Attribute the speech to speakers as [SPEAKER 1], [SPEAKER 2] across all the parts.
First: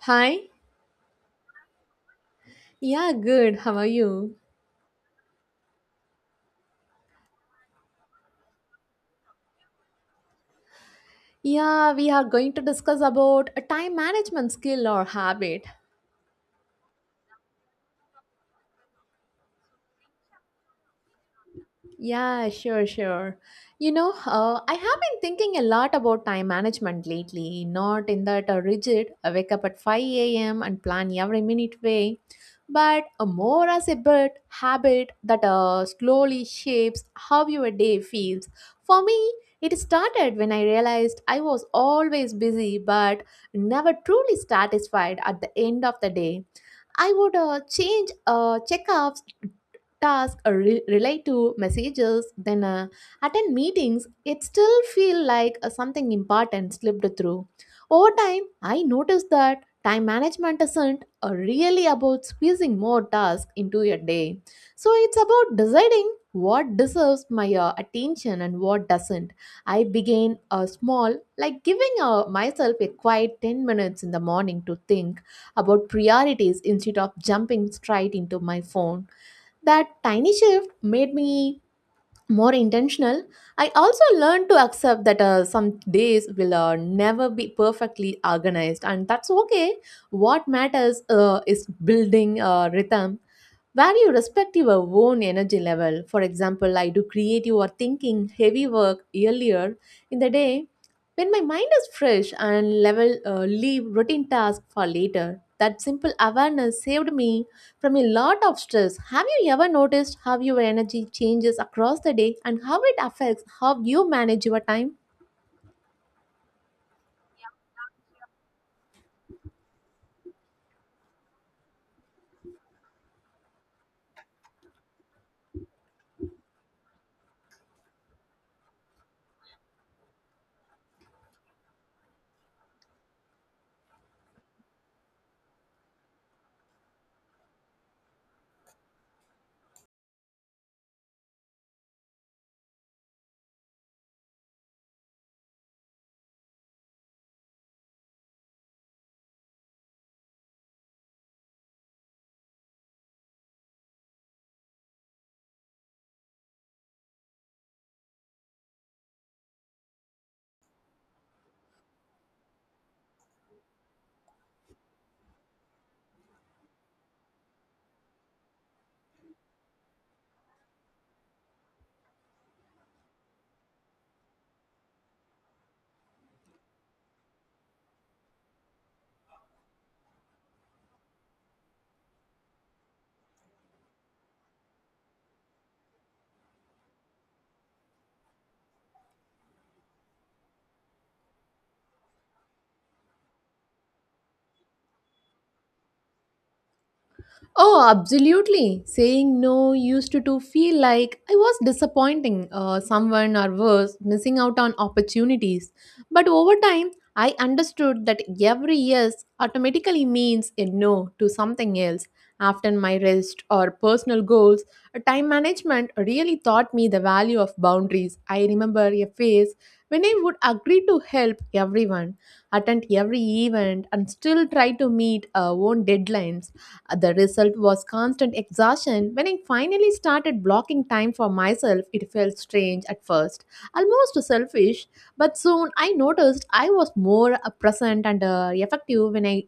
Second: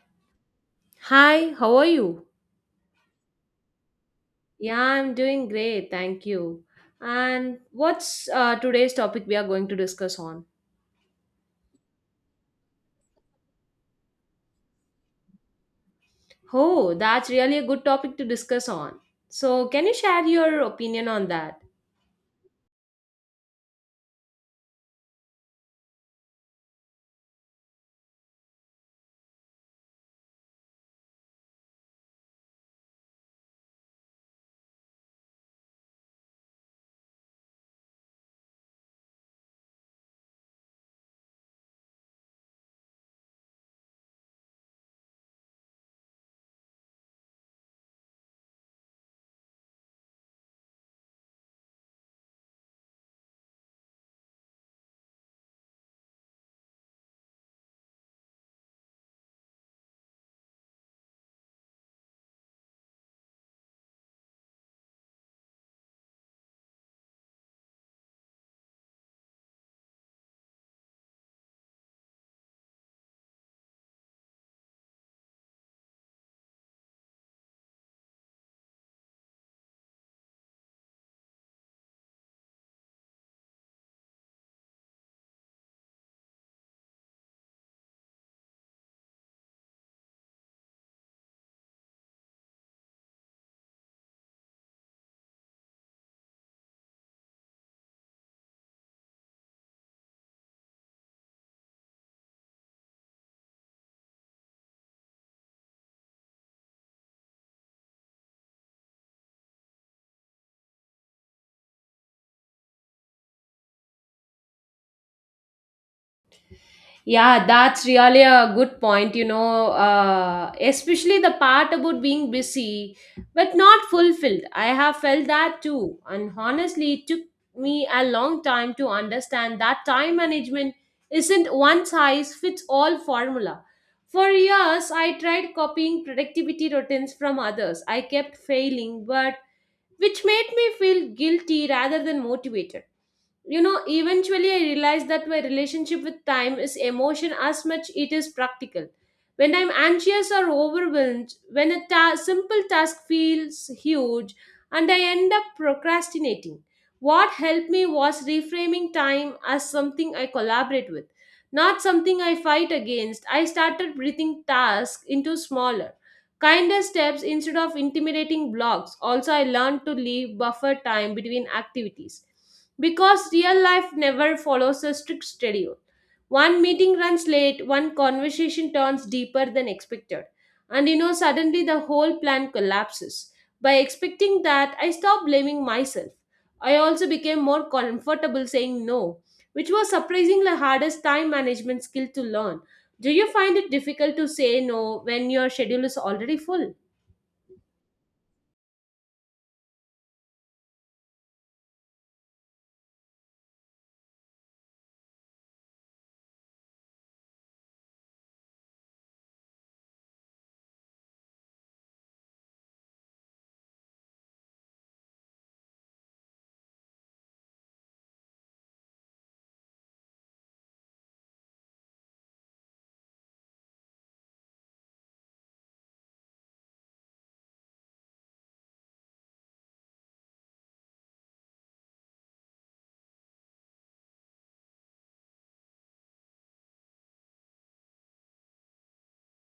[SPEAKER 1] Hi.
[SPEAKER 2] Hi, how are you?
[SPEAKER 1] Yeah, good. How are you?
[SPEAKER 2] Yeah, I'm doing great, thank you. And what's today's topic we are going to discuss on?
[SPEAKER 1] Yeah, we are going to discuss about a time management skill or habit.
[SPEAKER 2] Oh, that's really a good topic to discuss on. So, can you share your opinion on that?
[SPEAKER 1] Yeah, sure, sure. I have been thinking a lot about time management lately, not in that rigid, I wake up at 5 a.m. and plan every minute way, but more as a bit habit that slowly shapes how your day feels. For me, it started when I realized I was always busy but never truly satisfied at the end of the day. I would change checkups task relate to messages, then attend meetings. It still feel like something important slipped through. Over time, I noticed that time management isn't really about squeezing more tasks into a day. So it's about deciding what deserves my attention and what doesn't. I began small, like giving myself a quiet 10 minutes in the morning to think about priorities instead of jumping straight into my phone. That tiny shift made me more intentional. I also learned to accept that some days will never be perfectly organized, and that's okay. What matters is building a rhythm where you respect your own energy level. For example, I do creative or thinking heavy work earlier in the day when my mind is fresh and level, leave routine tasks for later. That simple awareness saved me from a lot of stress. Have you ever noticed how your energy changes across the day and how it affects how you manage your time?
[SPEAKER 2] Yeah, that's really a good point, you know, especially the part about being busy but not fulfilled. I have felt that too. And honestly, it took me a long time to understand that time management isn't one size fits all formula. For years, I tried copying productivity routines from others. I kept failing, but which made me feel guilty rather than motivated, you know. Eventually, I realized that my relationship with time is emotion as much it is practical. When I'm anxious or overwhelmed, when a simple task feels huge and I end up procrastinating, what helped me was reframing time as something I collaborate with, not something I fight against. I started breathing tasks into smaller, kinder steps instead of intimidating blocks. Also, I learned to leave buffer time between activities because real life never follows a strict schedule. One meeting runs late, one conversation turns deeper than expected, and you know, suddenly the whole plan collapses. By expecting that, I stopped blaming myself. I also became more comfortable saying no, which was surprisingly the hardest time management skill to learn. Do you find it difficult to say no when your schedule is already full?
[SPEAKER 1] Oh, absolutely. Saying no used to feel like I was disappointing someone or worse, missing out on opportunities. But over time, I understood that every yes automatically means a no to something else. After my rest or personal goals, time management really taught me the value of boundaries. I remember a phase when I would agree to help everyone, attend every event, and still try to meet our own deadlines. The result was constant exhaustion. When I finally started blocking time for myself, it felt strange at first, almost selfish, but soon I noticed I was more present and effective when I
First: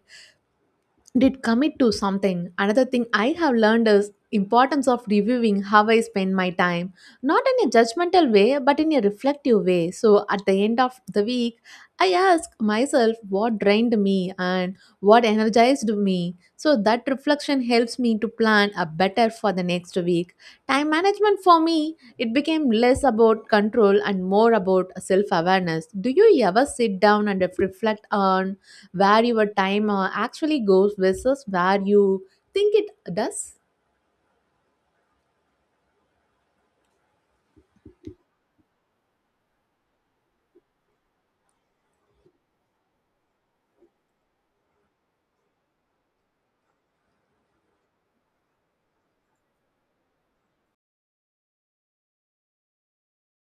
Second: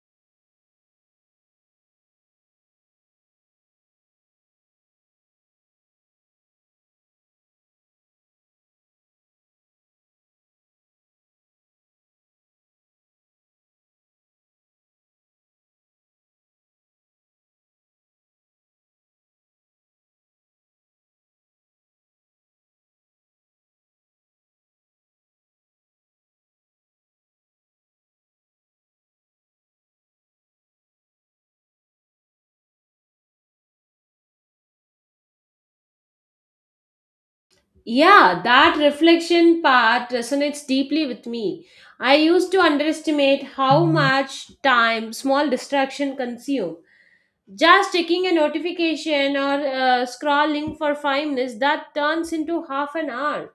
[SPEAKER 1] did commit to something. Another thing I have learned is importance of reviewing how I spend my time, not in a judgmental way but in a reflective way. So at the end of the week, I ask myself what drained me and what energized me, so that reflection helps me to plan a better for the next week. Time management for me, it became less about control and more about self awareness. Do you ever sit down and reflect on where your time actually goes versus where you think it does?
[SPEAKER 2] Yeah, that reflection part resonates deeply with me. I used to underestimate how much time small distraction consume. Just checking a notification or scrolling for 5 minutes that turns into half an hour.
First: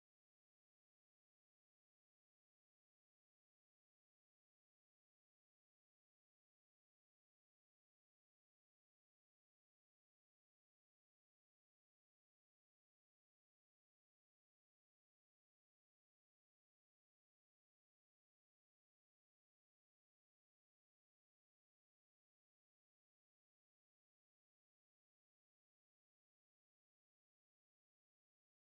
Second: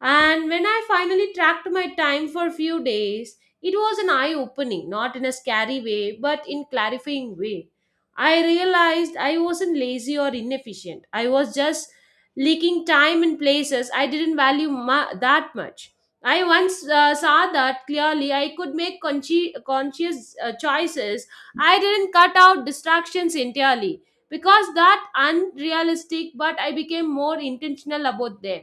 [SPEAKER 2] And when I finally tracked my time for a few days, it was an eye opening, not in a scary way, but in clarifying way. I realized I wasn't lazy or inefficient. I was just leaking time in places I didn't value that much. I once saw that clearly, I could make conscious choices. I didn't cut out distractions entirely because that unrealistic, but I became more intentional about them.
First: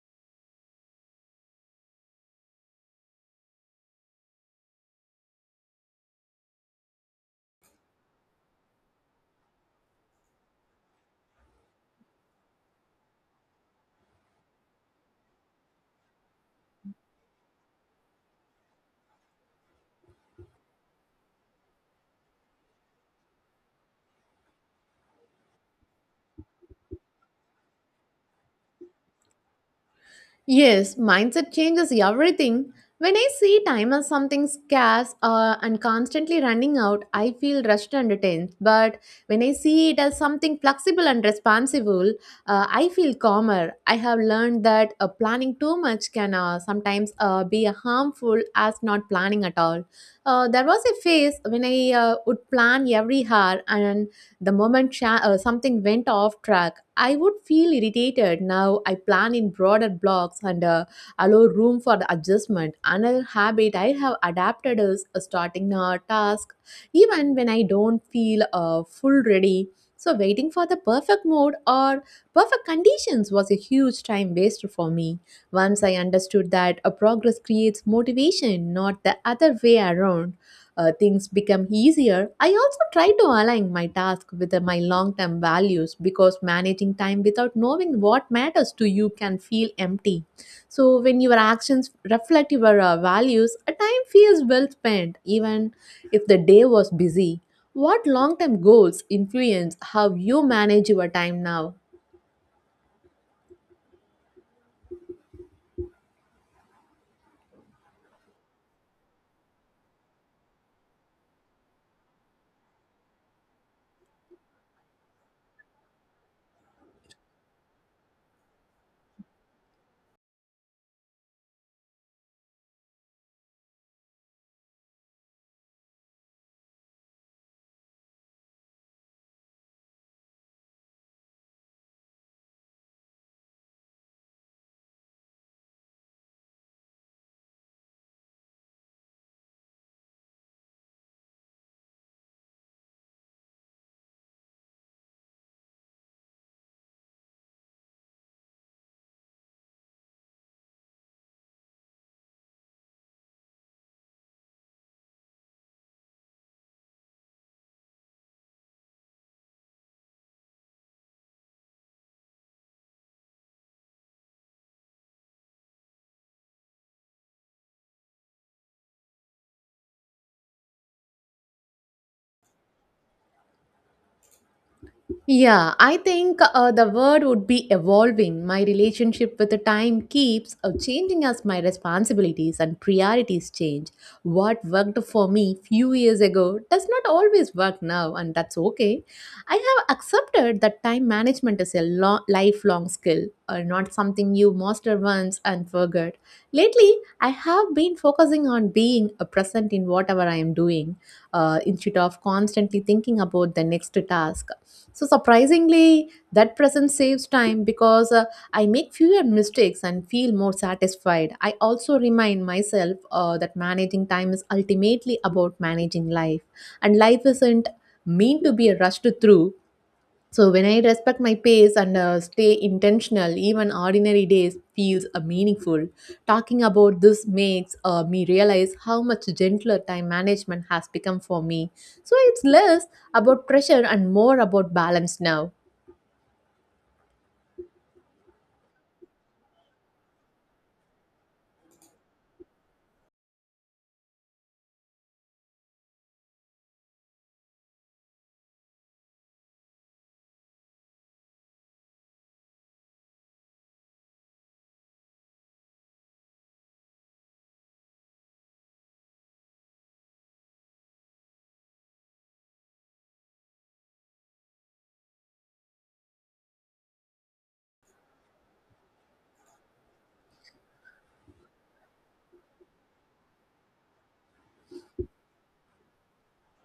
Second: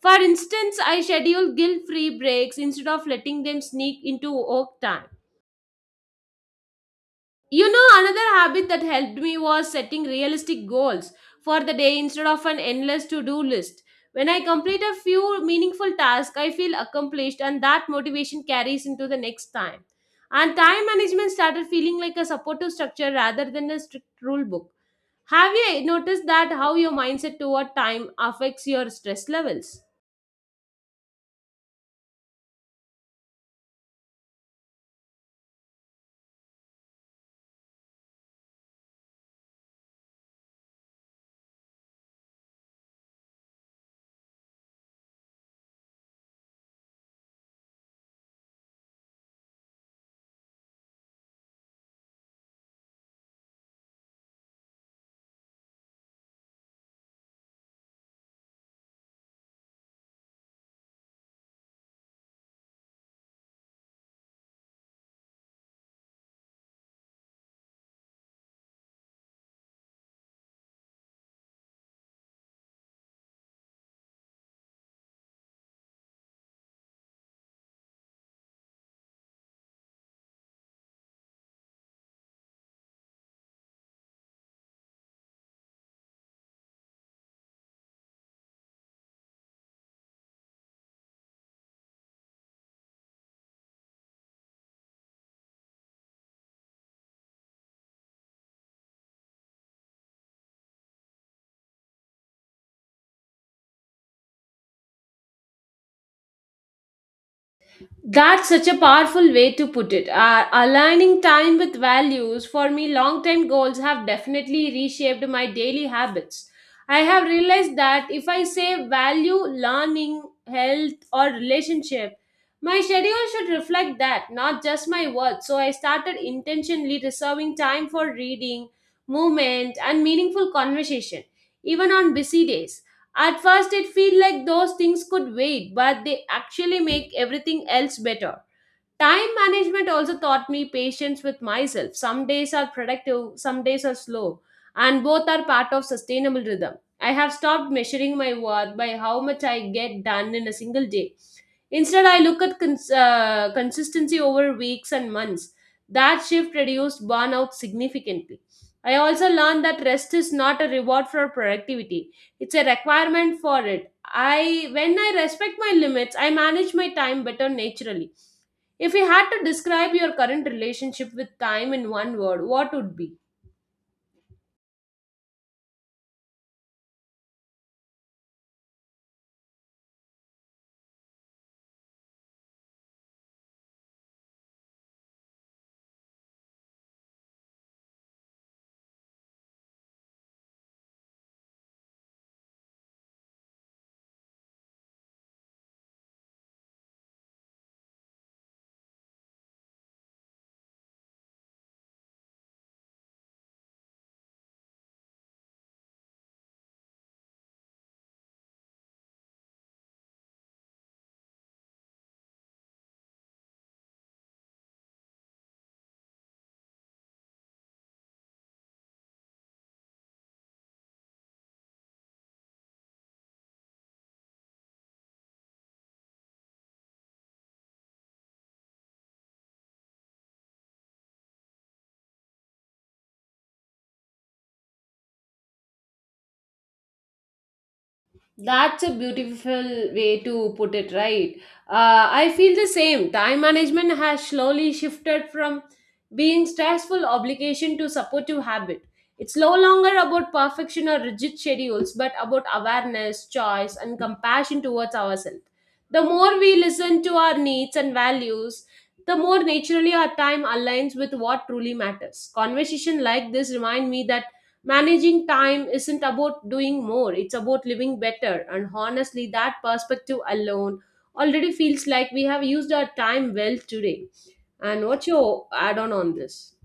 [SPEAKER 2] For instance, I schedule guilt free breaks instead of letting them sneak into work time. You know, another habit that helped me was setting realistic goals for the day instead of an endless to do list. When I complete a few meaningful tasks, I feel accomplished, and that motivation carries into the next time. And time management started feeling like a supportive structure rather than a strict rule book. Have you noticed that how your mindset toward time affects your stress levels?
[SPEAKER 1] Yes, mindset changes everything. When I see time as something scarce and constantly running out, I feel rushed and tense. But when I see it as something flexible and responsible, I feel calmer. I have learned that planning too much can sometimes be harmful as not planning at all. There was a phase when I would plan every hour, and the moment something went off track. I would feel irritated. Now I plan in broader blocks and allow room for the adjustment. Another habit I have adapted is starting a task even when I don't feel full ready. So, waiting for the perfect mode or perfect conditions was a huge time waster for me. Once I understood that a progress creates motivation, not the other way around, things become easier. I also try to align my task with my long term values because managing time without knowing what matters to you can feel empty. So, when your actions reflect your values, a time feels well spent, even if the day was busy. What long term goals influence how you manage your time now?
[SPEAKER 2] That's such a powerful way to put it. Aligning time with values, for me, long term goals have definitely reshaped my daily habits. I have realized that if I say value learning, health, or relationship, my schedule should reflect that, not just my words. So I started intentionally reserving time for reading, movement, and meaningful conversation, even on busy days. At first, it feels like those things could wait, but they actually make everything else better. Time management also taught me patience with myself. Some days are productive, some days are slow, and both are part of sustainable rhythm. I have stopped measuring my work by how much I get done in a single day. Instead, I look at consistency over weeks and months. That shift reduced burnout significantly. I also learned that rest is not a reward for productivity. It's a requirement for it. I when I respect my limits, I manage my time better naturally. If you had to describe your current relationship with time in one word, what would be?
[SPEAKER 1] Yeah, I think the word would be evolving. My relationship with the time keeps changing as my responsibilities and priorities change. What worked for me few years ago does not always work now, and that's okay. I have accepted that time management is a lifelong skill, not something you master once and forget. Lately, I have been focusing on being a present in whatever I am doing, instead of constantly thinking about the next task. So surprisingly, that presence saves time because I make fewer mistakes and feel more satisfied. I also remind myself that managing time is ultimately about managing life, and life isn't mean to be rushed through. So when I respect my pace and stay intentional, even ordinary days feels meaningful. Talking about this makes me realize how much gentler time management has become for me. So it's less about pressure and more about balance now.
[SPEAKER 2] That's a beautiful way to put it, right? I feel the same. Time management has slowly shifted from being stressful obligation to supportive habit. It's no longer about perfection or rigid schedules, but about awareness, choice, and compassion towards ourselves. The more we listen to our needs and values, the more naturally our time aligns with what truly matters. Conversation like this remind me that managing time isn't about doing more, it's about living better. And honestly, that perspective alone already feels like we have used our time well today. And what's your add on this?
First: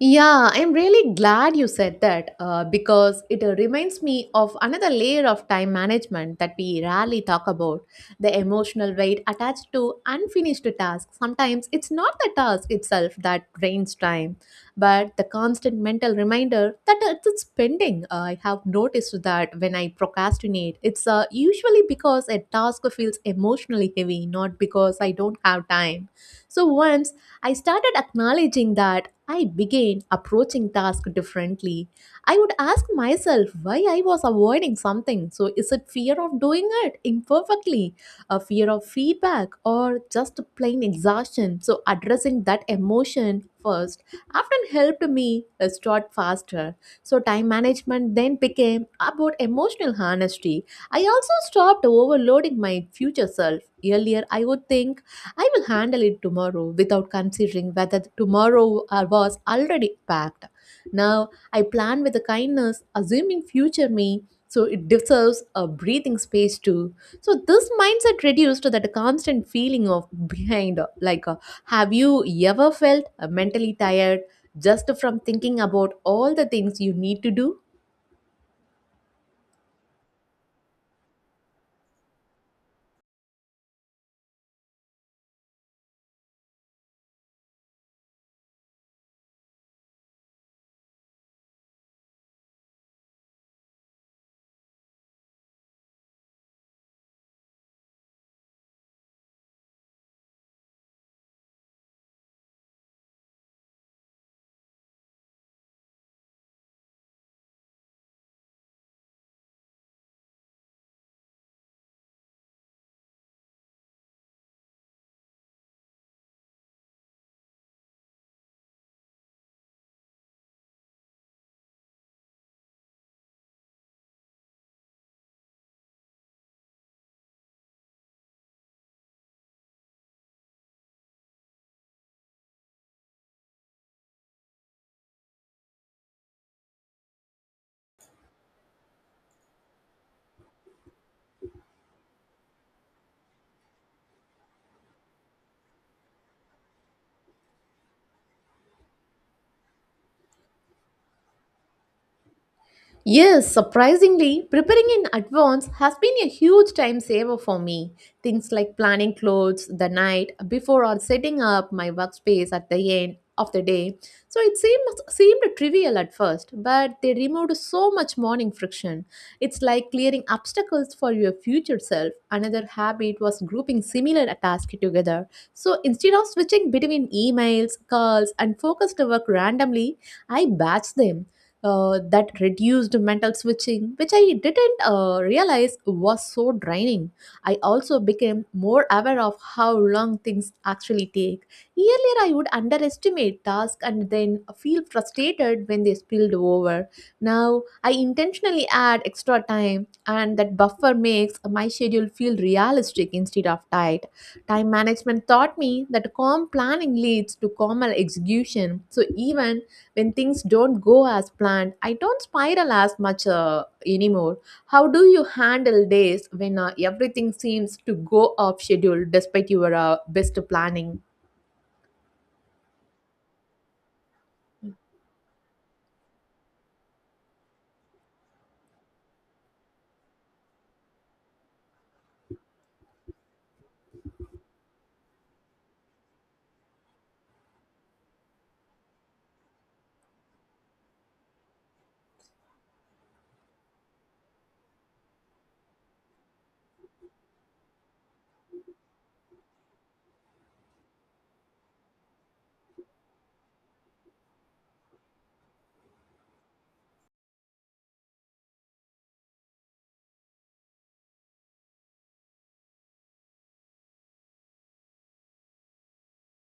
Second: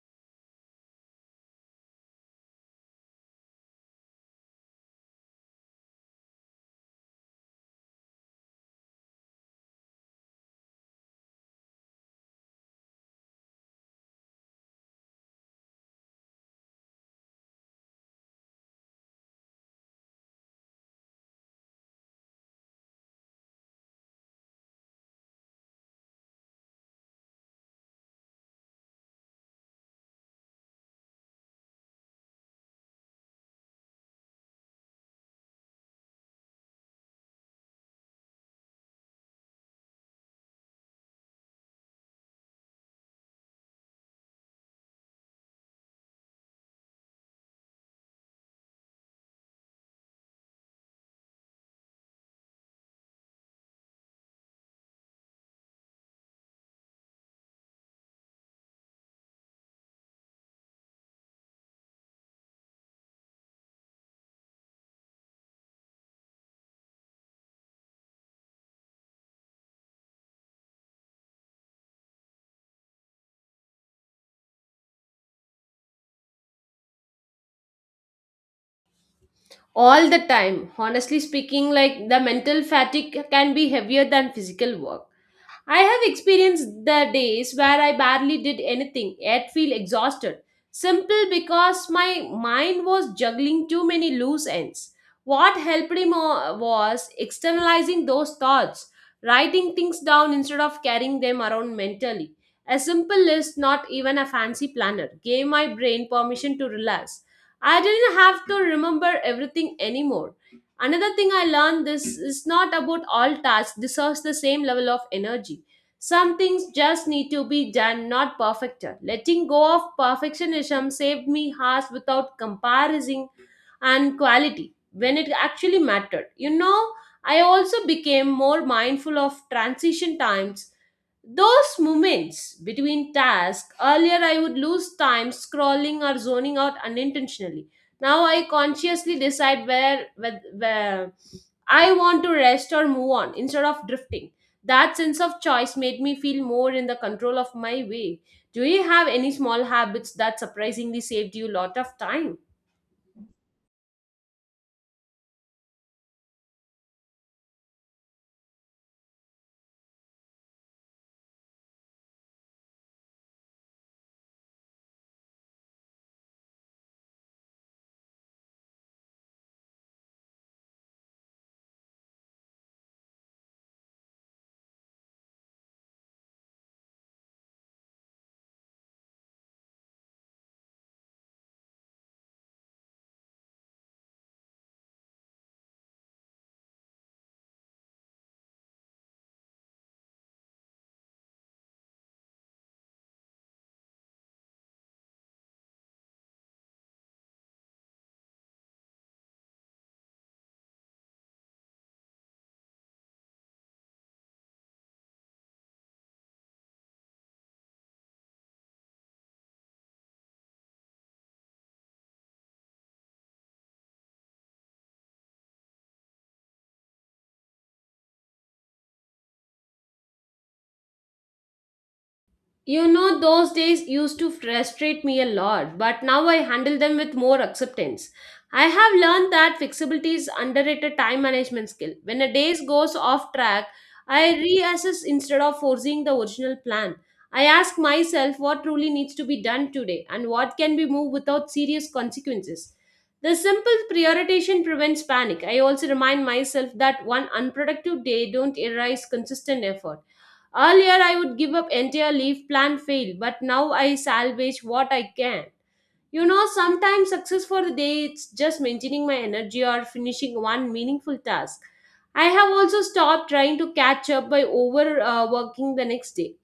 [SPEAKER 1] Yeah, I'm really glad you said that because it reminds me of another layer of time management that we rarely talk about the emotional weight attached to unfinished tasks. Sometimes it's not the task itself that drains time, but the constant mental reminder that it's pending. I have noticed that when I procrastinate, it's usually because a task feels emotionally heavy, not because I don't have time. So once I started acknowledging that, I began approaching tasks differently. I would ask myself why I was avoiding something. So, is it fear of doing it imperfectly, a fear of feedback, or just plain exhaustion? So, addressing that emotion first often helped me start faster. So, time management then became about emotional honesty. I also stopped overloading my future self. Earlier, I would think I will handle it tomorrow without considering whether tomorrow was already packed. Now I plan with a kindness, assuming future me, so it deserves a breathing space too. So this mindset reduced that constant feeling of behind. Like, have you ever felt mentally tired just from thinking about all the things you need to do?
[SPEAKER 2] All the time, honestly speaking, like the mental fatigue can be heavier than physical work. I have experienced the days where I barely did anything, yet feel exhausted, simple because my mind was juggling too many loose ends. What helped me was externalizing those thoughts, writing things down instead of carrying them around mentally. A simple list, not even a fancy planner, gave my brain permission to relax. I didn't have to remember everything anymore. Another thing I learned this is not about all tasks deserves the same level of energy. Some things just need to be done, not perfected. Letting go of perfectionism saved me hours without comparison and quality when it actually mattered. You know, I also became more mindful of transition times, those moments between tasks. Earlier I would lose time scrolling or zoning out unintentionally. Now I consciously decide where I want to rest or move on instead of drifting. That sense of choice made me feel more in the control of my way. Do you have any small habits that surprisingly saved you a lot of time?
[SPEAKER 1] Yes, surprisingly, preparing in advance has been a huge time saver for me. Things like planning clothes the night before or setting up my workspace at the end of the day. So it seems seemed trivial at first, but they removed so much morning friction. It's like clearing obstacles for your future self. Another habit was grouping similar tasks together. So instead of switching between emails, calls, and focused work randomly, I batch them. That reduced mental switching, which I didn't realize was so draining. I also became more aware of how long things actually take. Earlier, I would underestimate tasks and then feel frustrated when they spilled over. Now, I intentionally add extra time, and that buffer makes my schedule feel realistic instead of tight. Time management taught me that calm planning leads to calmer execution. So, even when things don't go as planned, I don't spiral as much anymore. How do you handle days when everything seems to go off schedule despite your best planning?
[SPEAKER 2] You know, those days used to frustrate me a lot, but now I handle them with more acceptance. I have learned that flexibility is underrated time management skill. When a day goes off track, I reassess instead of forcing the original plan. I ask myself what truly needs to be done today and what can be moved without serious consequences. The simple prioritization prevents panic. I also remind myself that one unproductive day don't erase consistent effort. Earlier, I would give up entire leaf plan fail, but now I salvage what I can. You know, sometimes success for the day it's just maintaining my energy or finishing one meaningful task. I have also stopped trying to catch up by overworking working the next day.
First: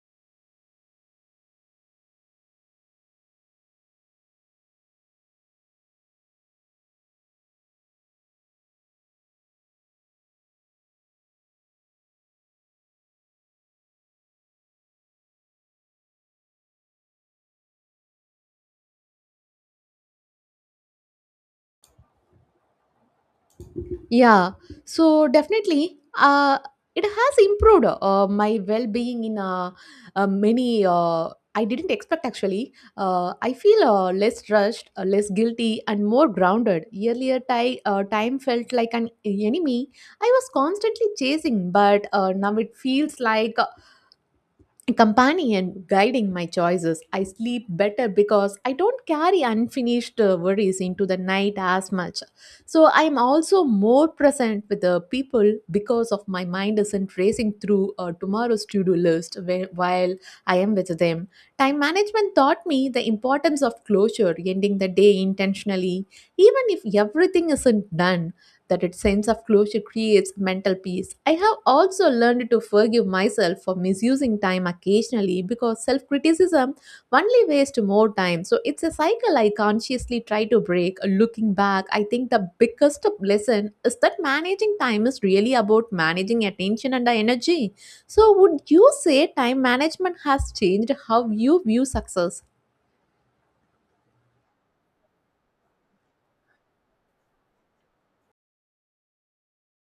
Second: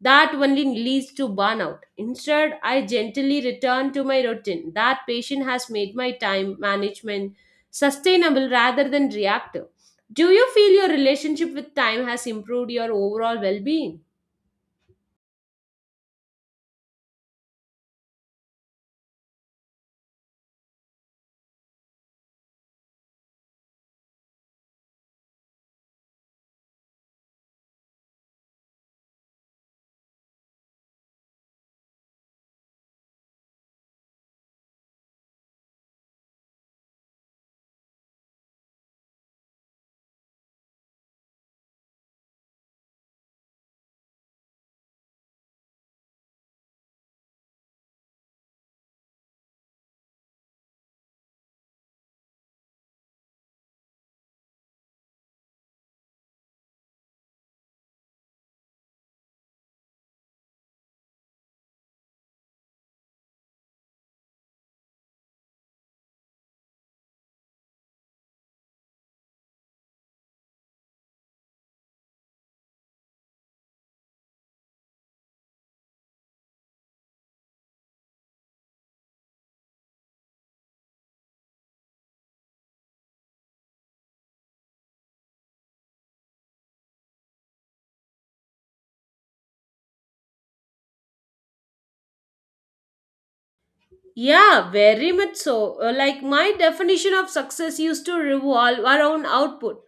[SPEAKER 2] That only leads to burnout. Instead, I gently return to my routine. That patient has made my time management sustainable rather than reactive. Do you feel your relationship with time has improved your overall well being?
[SPEAKER 1] Yeah, so definitely, it has improved my well-being in many. I didn't expect actually. I feel less rushed, less guilty, and more grounded. Earlier, time felt like an enemy I was constantly chasing, but now it feels like companion guiding my choices. I sleep better because I don't carry unfinished worries into the night as much. So I'm also more present with the people because of my mind isn't racing through tomorrow's to-do list while I am with them. Time management taught me the importance of closure, ending the day intentionally, even if everything isn't done. That its sense of closure creates mental peace. I have also learned to forgive myself for misusing time occasionally because self criticism only wastes more time. So it's a cycle I consciously try to break. Looking back, I think the biggest lesson is that managing time is really about managing attention and energy. So, would you say time management has changed how you view success?
[SPEAKER 2] Yeah, very much so. Like my definition of success used to revolve around output,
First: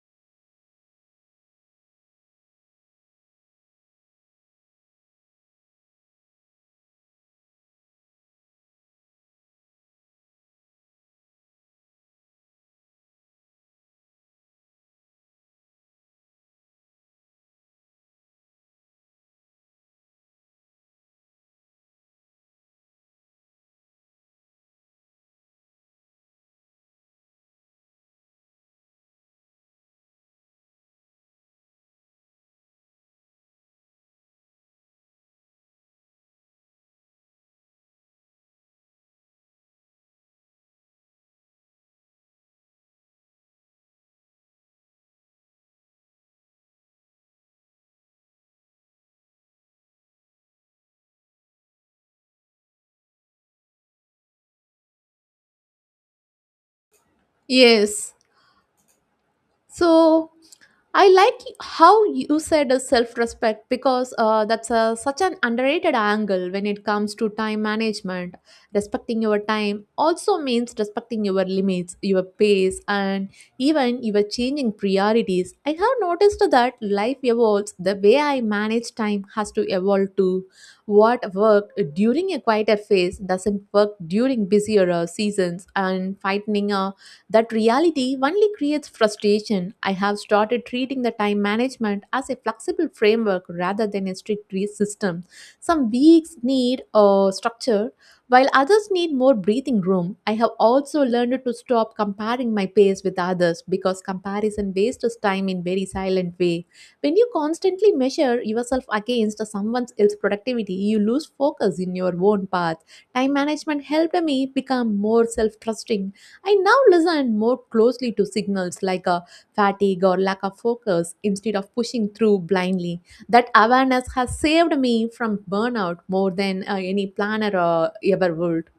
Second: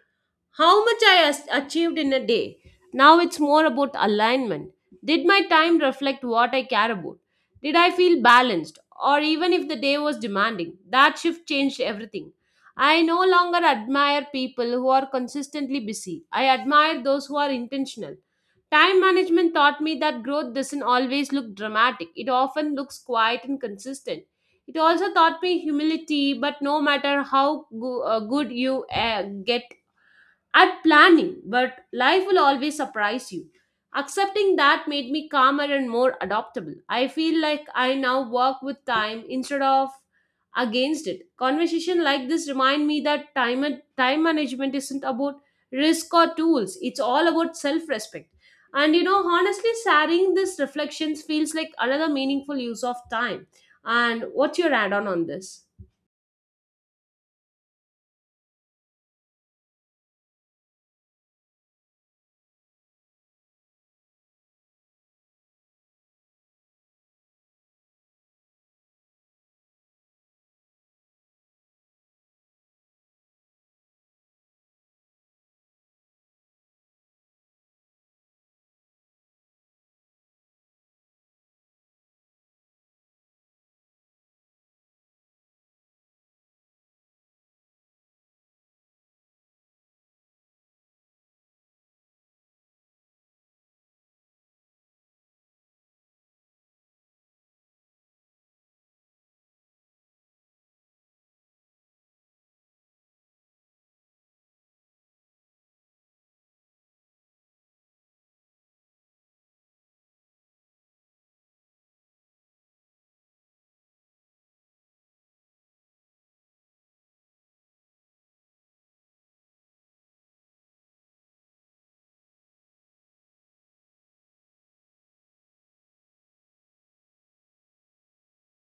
[SPEAKER 2] how much I achieved in a day. Now it's more about alignment. Did my time reflect what I care about? Did I feel balanced? Or even if the day was demanding, that shift changed everything. I no longer admire people who are consistently busy. I admire those who are intentional. Time management taught me that growth doesn't always look dramatic, it often looks quiet and consistent. It also taught me humility, but no matter how good you get at planning, but life will always surprise you. Accepting that made me calmer and more adaptable. I feel like I now work with time instead of against it. Conversation like this remind me that time management isn't about risk or tools. It's all about self-respect. And you know, honestly, sharing these reflections feels like another meaningful use of time. And what's your add-on on this?
[SPEAKER 1] Yes. So I like how you said self-respect because that's such an underrated angle when it comes to time management. Respecting your time also means respecting your limits, your pace, and even your changing priorities. I have noticed that life evolves. The way I manage time has to evolve too. What worked during a quieter phase doesn't work during busier seasons, and finding a that reality only creates frustration. I have started treating the time management as a flexible framework rather than a strict system. Some weeks need a structure, while others need more breathing room. I have also learned to stop comparing my pace with others because comparison wastes time in very silent way. When you constantly measure yourself against someone else's productivity, you lose focus in your own path. Time management helped me become more self trusting. I now listen more closely to signals like a fatigue or lack of focus instead of pushing through blindly. That awareness has saved me from burnout more than any planner ever would.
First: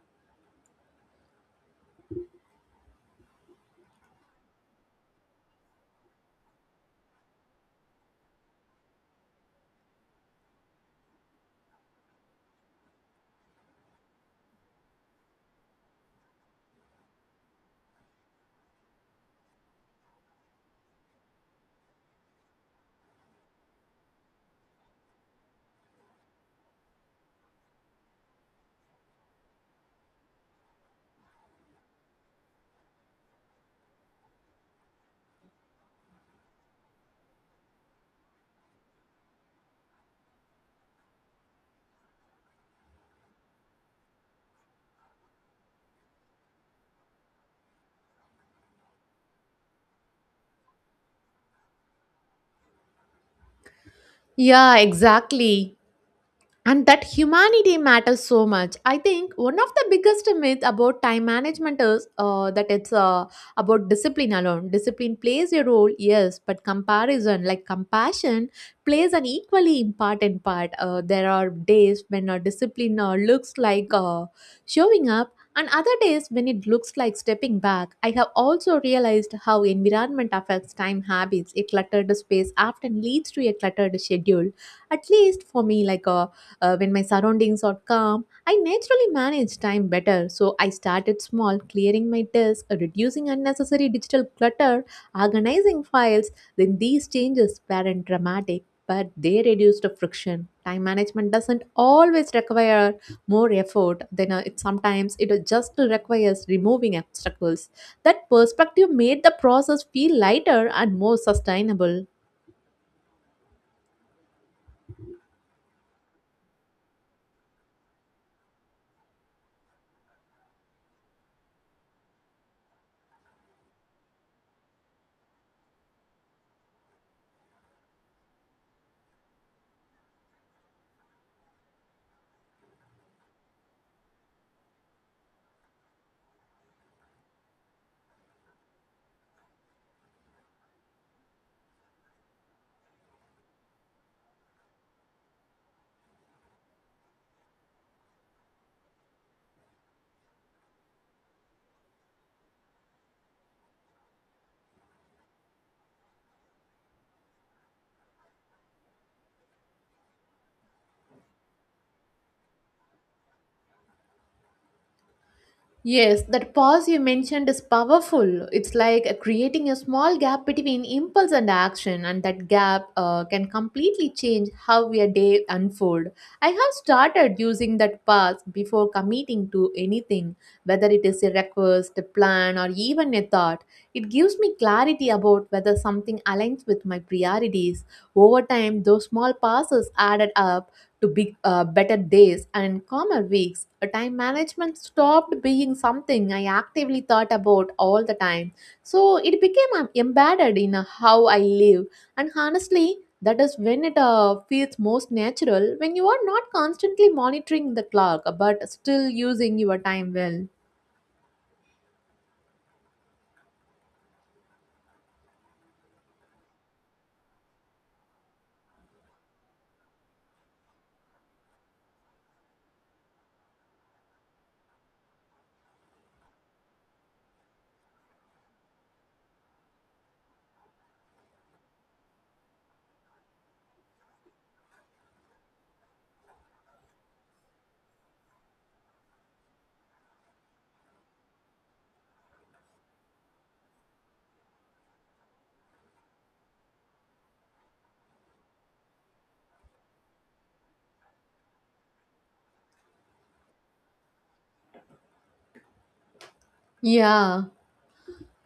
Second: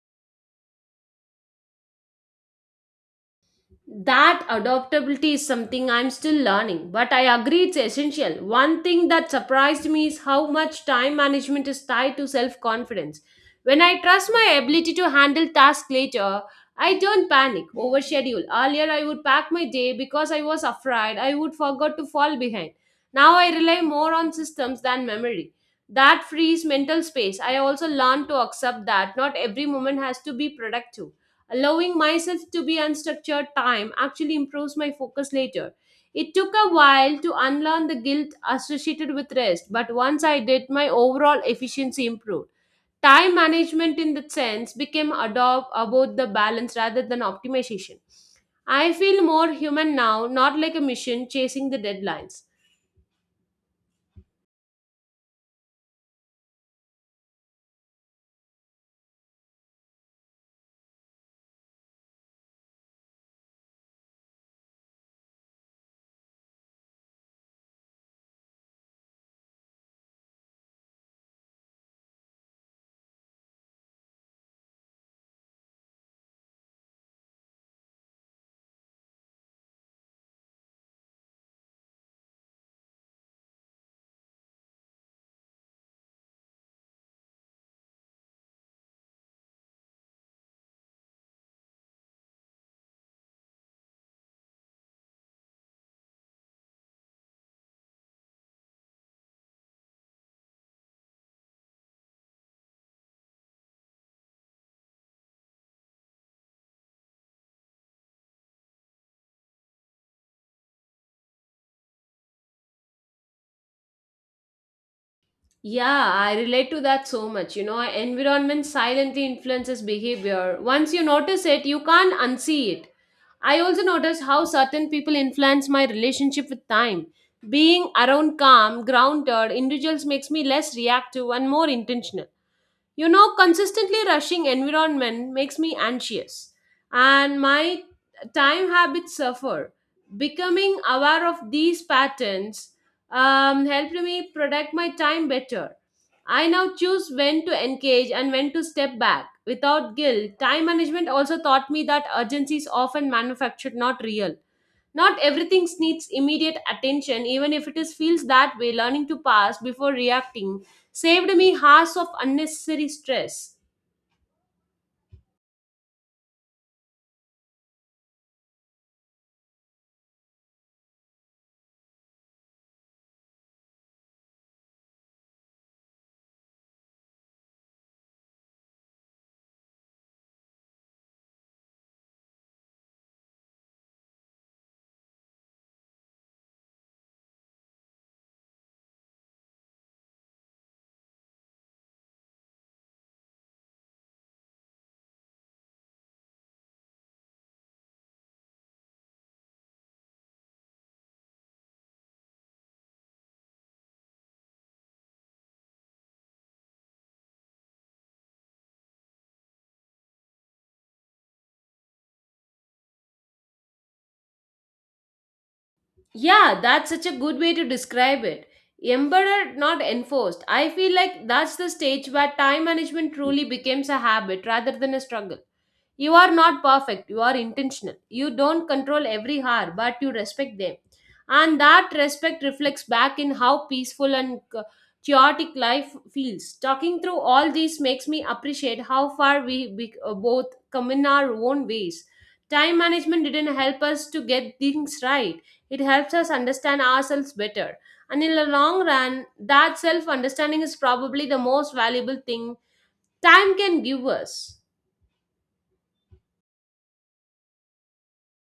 [SPEAKER 2] That adaptability is something I'm still learning, but I agree it's essential. One thing that surprised me is how much time management is tied to self confidence. When I trust my ability to handle tasks later, I don't panic over schedule. Earlier I would pack my day because I was afraid I would forget to fall behind. Now I rely more on systems than memory. That frees mental space. I also learned to accept that not every moment has to be productive. Allowing myself to be unstructured time actually improves my focus later. It took a while to unlearn the guilt associated with rest, but once I did, my overall efficiency improved. Time management, in that sense, became adopt about the balance rather than optimization. I feel more human now, not like a machine chasing the deadlines.
[SPEAKER 1] Yeah, exactly. And that humanity matters so much. I think one of the biggest myths about time management is that it's about discipline alone. Discipline plays a role, yes, but comparison like compassion plays an equally important part. There are days when discipline looks like showing up, and other days when it looks like stepping back. I have also realized how environment affects time habits. A cluttered space often leads to a cluttered schedule, at least for me. Like a When my surroundings are calm, I naturally manage time better. So I started small, clearing my desk, reducing unnecessary digital clutter, organizing files. Then these changes weren't dramatic, but they reduced the friction. Time management doesn't always require more effort than it Sometimes it just requires removing obstacles. That perspective made the process feel lighter and more sustainable.
[SPEAKER 2] Yeah, I relate to that so much. You know, environment silently influences behavior. Once you notice it, you can't unsee it. I also notice how certain people influence my relationship with time. Being around calm, grounded individuals makes me less reactive and more intentional. You know, consistently rushing environment makes me anxious and my time habits suffer. Becoming aware of these patterns helped me protect my time better. I now choose when to engage and when to step back without guilt. Time management also taught me that urgency is often manufactured, not real. Not everything needs immediate attention, even if it is feels that way. Learning to pass before reacting saved me hours of unnecessary stress.
[SPEAKER 1] Yes, that pause you mentioned is powerful. It's like creating a small gap between impulse and action, and that gap can completely change how your day unfold. I have started using that pause before committing to anything, whether it is a request, a plan, or even a thought. It gives me clarity about whether something aligns with my priorities. Over time, those small pauses added up to big, better days and calmer weeks. Time management stopped being something I actively thought about all the time. So it became embedded in how I live. And honestly, that is when it feels most natural, when you are not constantly monitoring the clock but still using your time well.
[SPEAKER 2] Yeah, that's such a good way to describe it. Embedded, not enforced. I feel like that's the stage where time management truly becomes a habit rather than a struggle. You are not perfect, you are intentional. You don't control every hour, but you respect them. And that respect reflects back in how peaceful and chaotic life feels. Talking through all these makes me appreciate how far we both come in our own ways. Time management didn't help us to get things right, it helps us understand ourselves better. And in the long run, that self understanding is probably the most valuable thing time can give us.
[SPEAKER 1] Yeah.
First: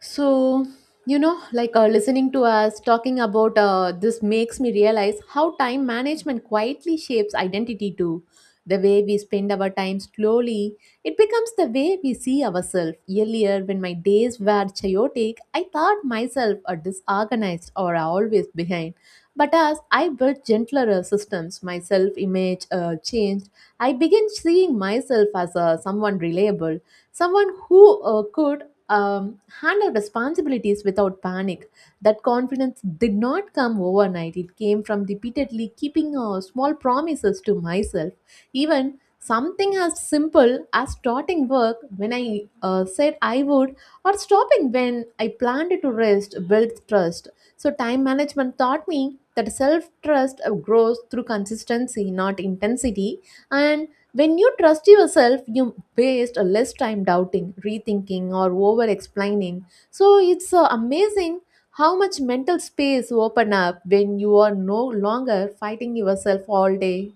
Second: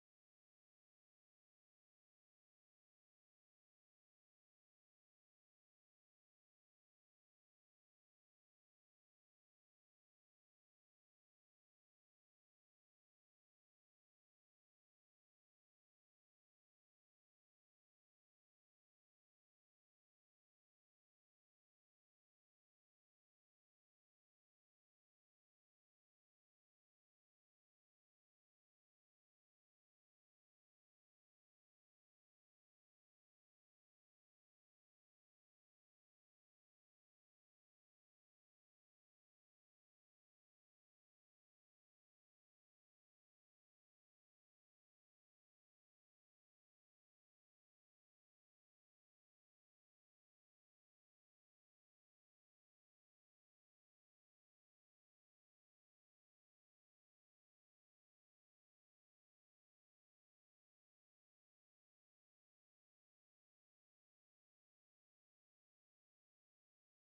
[SPEAKER 1] So, you know, like listening to us talking about this makes me realize how time management quietly shapes identity too. The way we spend our time slowly, it becomes the way we see ourselves. Earlier, when my days were chaotic, I thought myself a disorganized or always behind. But as I built gentler systems, my self image changed. I began seeing myself as someone reliable, someone who could handle responsibilities without panic. That confidence did not come overnight. It came from repeatedly keeping small promises to myself. Even something as simple as starting work when I said I would, or stopping when I planned to rest, built trust. So, time management taught me that self trust grows through consistency, not intensity. And when you trust yourself, you waste a less time doubting, rethinking, or over explaining. So it's amazing how much mental space open up when you are no longer fighting yourself all day.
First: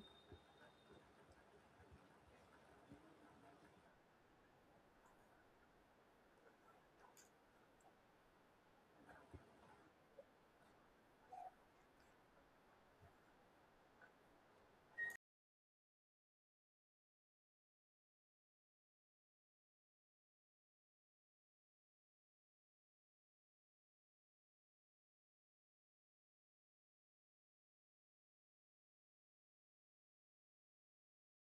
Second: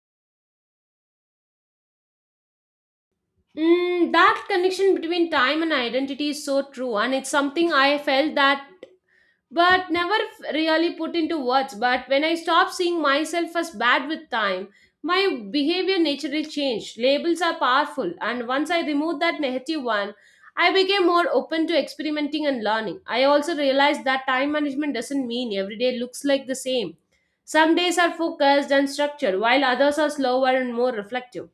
[SPEAKER 2] Mm, that connection between time and identity is so true, and it's something I felt that but never really put into words. But when I stopped seeing myself as bad with time, my behavior naturally changed. Labels are powerful, and once I removed that negative one, I became more open to experimenting and learning. I also realized that time management doesn't mean every day looks like the same. Some days are focused and structured, while others are slower and more reflective.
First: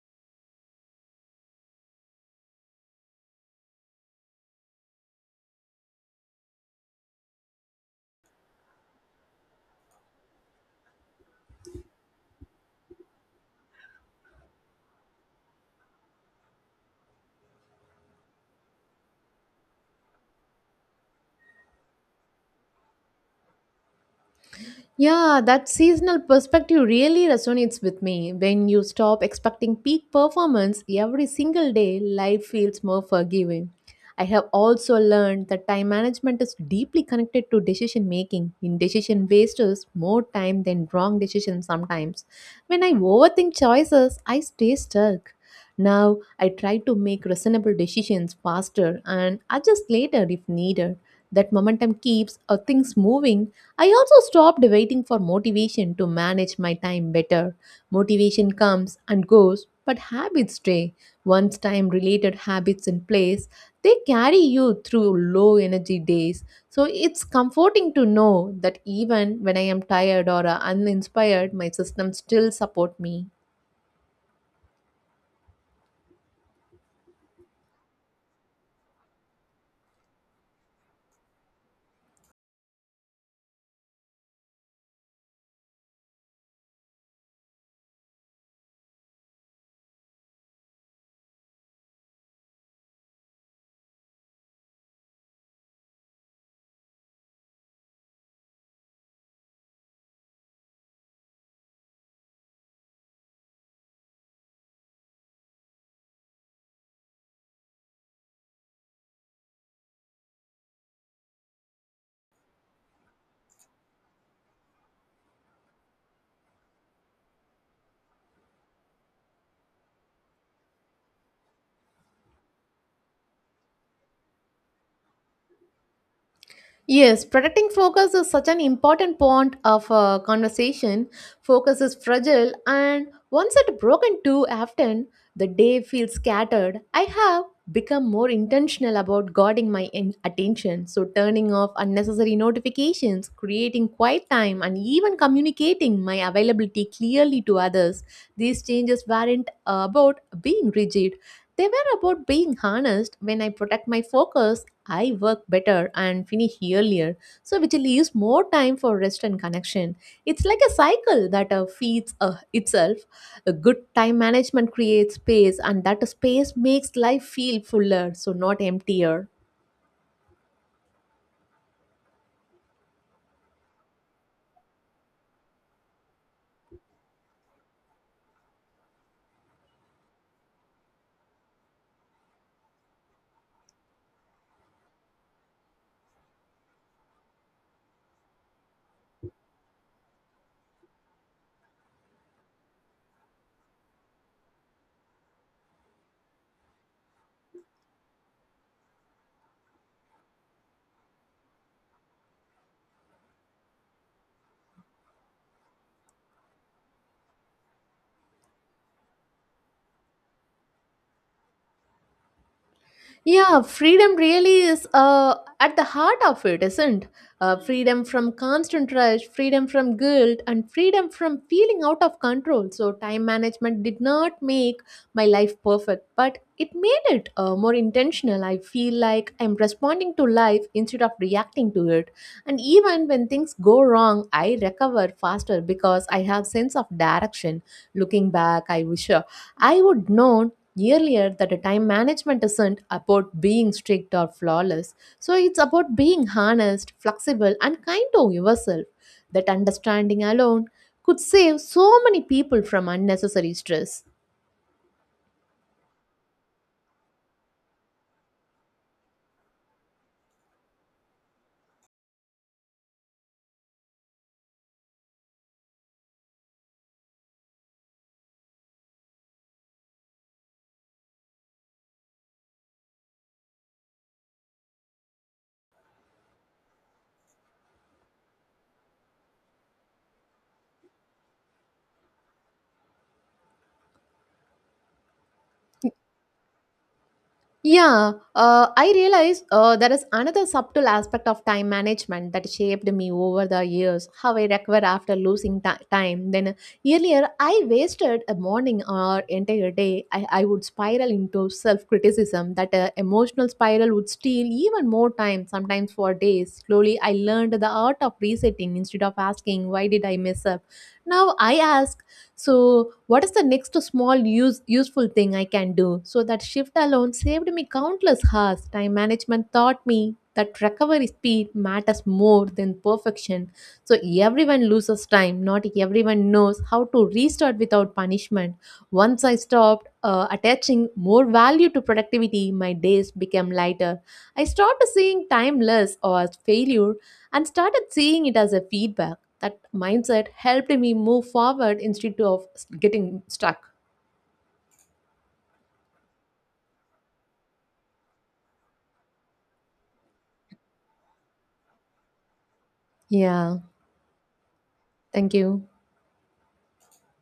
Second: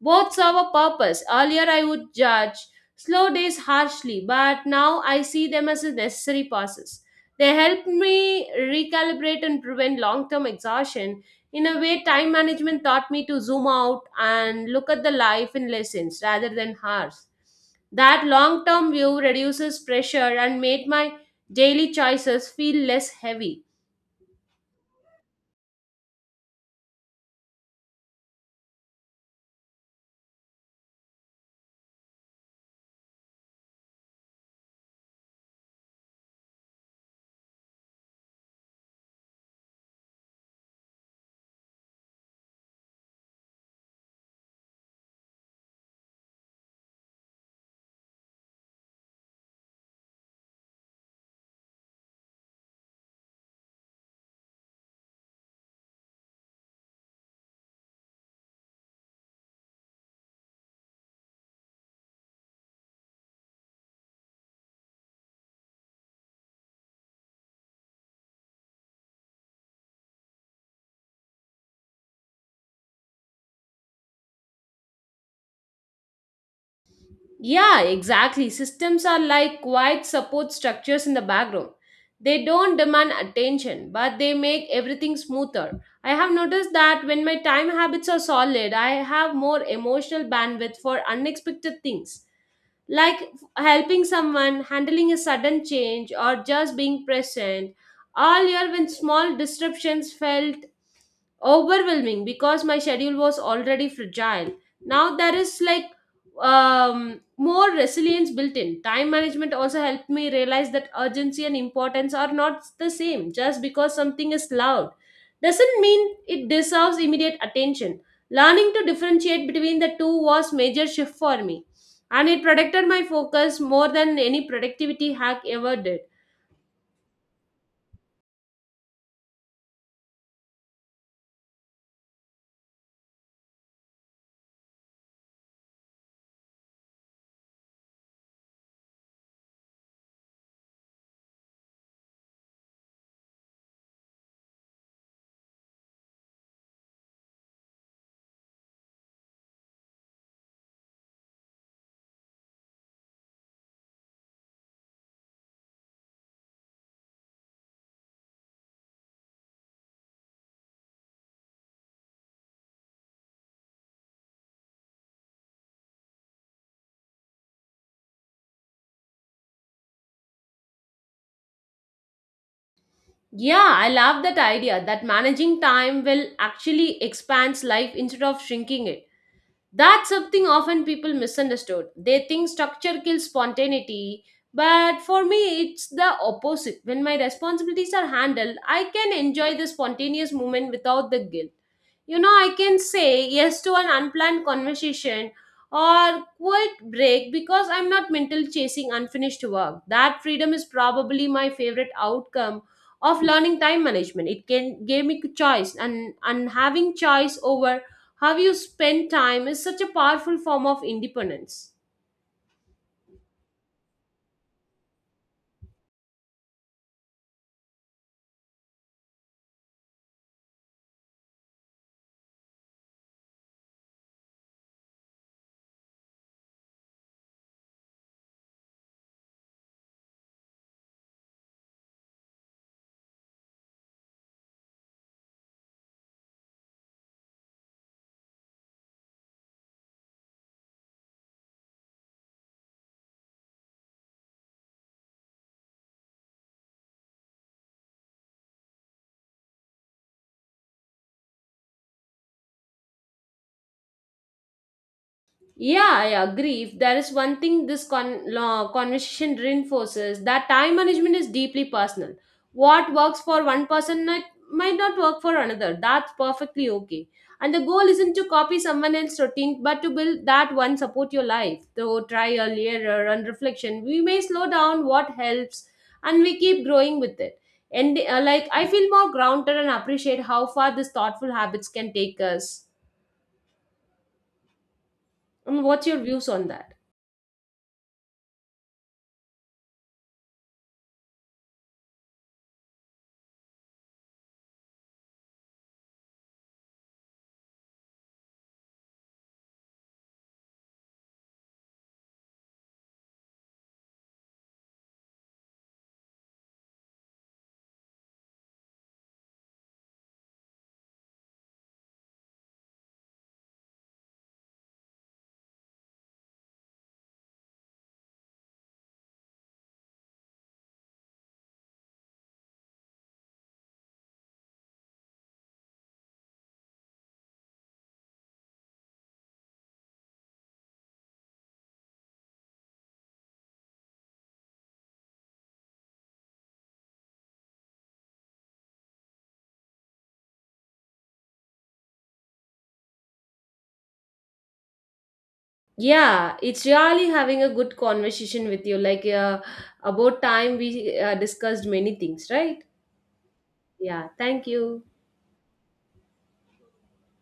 [SPEAKER 2] Both serve a purpose. Earlier, I would judge slow days harshly, but now I see them as a necessary process. They help me recalibrate and prevent long term exhaustion. In a way, time management taught me to zoom out and look at the life in lessons rather than hours. That long term view reduces pressure and made my daily choices feel less heavy.
[SPEAKER 1] Yeah, that seasonal perspective really resonates with me. When you stop expecting peak performance every single day, life feels more forgiving. I have also learned that time management is deeply connected to decision making. Indecision wastes us more time than wrong decisions sometimes. When I overthink choices, I stay stuck. Now, I try to make reasonable decisions faster and adjust later if needed. That momentum keeps things moving. I also stopped waiting for motivation to manage my time better. Motivation comes and goes, but habits stay. Once time related habits in place, they carry you through low energy days. So it's comforting to know that even when I am tired or uninspired, my system still support me.
[SPEAKER 2] Yeah, exactly. Systems are like quiet support structures in the background. They don't demand attention, but they make everything smoother. I have noticed that when my time habits are solid, I have more emotional bandwidth for unexpected things like helping someone, handling a sudden change, or just being present. All year, when small disruptions felt overwhelming because my schedule was already fragile. Now there is like more resilience built in. Time management also helped me realize that urgency and importance are not the same. Just because something is loud doesn't mean it deserves immediate attention. Learning to differentiate between the two was major shift for me and it protected my focus more than any productivity hack ever did.
[SPEAKER 1] Yes, protecting focus is such an important point of a conversation. Focus is fragile, and once it broken too often, the day feels scattered. I have become more intentional about guarding my attention, so turning off unnecessary notifications, creating quiet time, and even communicating my availability clearly to others. These changes weren't about being rigid. They were about being honest. When I protect my focus, I work better and finish earlier, so which leaves more time for rest and connection. It's like a cycle that feeds itself. A good time management creates space, and that space makes life feel fuller, so not emptier.
[SPEAKER 2] Yeah, I love that idea that managing time will actually expand life instead of shrinking it. That's something often people misunderstood. They think structure kills spontaneity, but for me, it's the opposite. When my responsibilities are handled, I can enjoy the spontaneous moment without the guilt. You know, I can say yes to an unplanned conversation or quit break because I'm not mentally chasing unfinished work. That freedom is probably my favorite outcome of learning time management. It can gave me choice and having choice over how you spend time is such a powerful form of independence.
[SPEAKER 1] Yeah, freedom really is at the heart of it, isn't? Freedom from constant rush, freedom from guilt, and freedom from feeling out of control. So, time management did not make my life perfect, but it made it more intentional. I feel like I'm responding to life instead of reacting to it. And even when things go wrong, I recover faster because I have sense of direction. Looking back, I wish I would known earlier that a time management isn't about being strict or flawless, so it's about being honest, flexible, and kind to yourself. That understanding alone could save so many people from unnecessary stress.
[SPEAKER 2] Yeah, I agree. If there is one thing this conversation reinforces, that time management is deeply personal. What works for one person might not work for another. That's perfectly okay. And the goal isn't to copy someone else's routine, but to build that one support your life. Through trial, error, and reflection, we may slow down what helps and we keep growing with it. And I feel more grounded and appreciate how far these thoughtful habits can take us. And what's your views on that?
[SPEAKER 1] Yeah, I realize there is another subtle aspect of time management that shaped me over the years. How I recover after losing time. Then earlier, I wasted a morning or entire day. I would spiral into self criticism. That emotional spiral would steal even more time, sometimes for days. Slowly, I learned the art of resetting. Instead of asking, "Why did I mess up?" now I ask, so what is the next small useful thing I can do? So that shift alone saved me countless hours. Time management taught me that recovery speed matters more than perfection. So everyone loses time, not everyone knows how to restart without punishment. Once I stopped attaching more value to productivity, my days became lighter. I stopped seeing time less or as failure, and started seeing it as a feedback. That mindset helped me move forward instead of getting stuck.
[SPEAKER 2] Yeah, it's really having a good conversation with you. About time we discussed many things, right?
[SPEAKER 1] Yeah.
[SPEAKER 2] Yeah, thank you.
[SPEAKER 1] Thank you.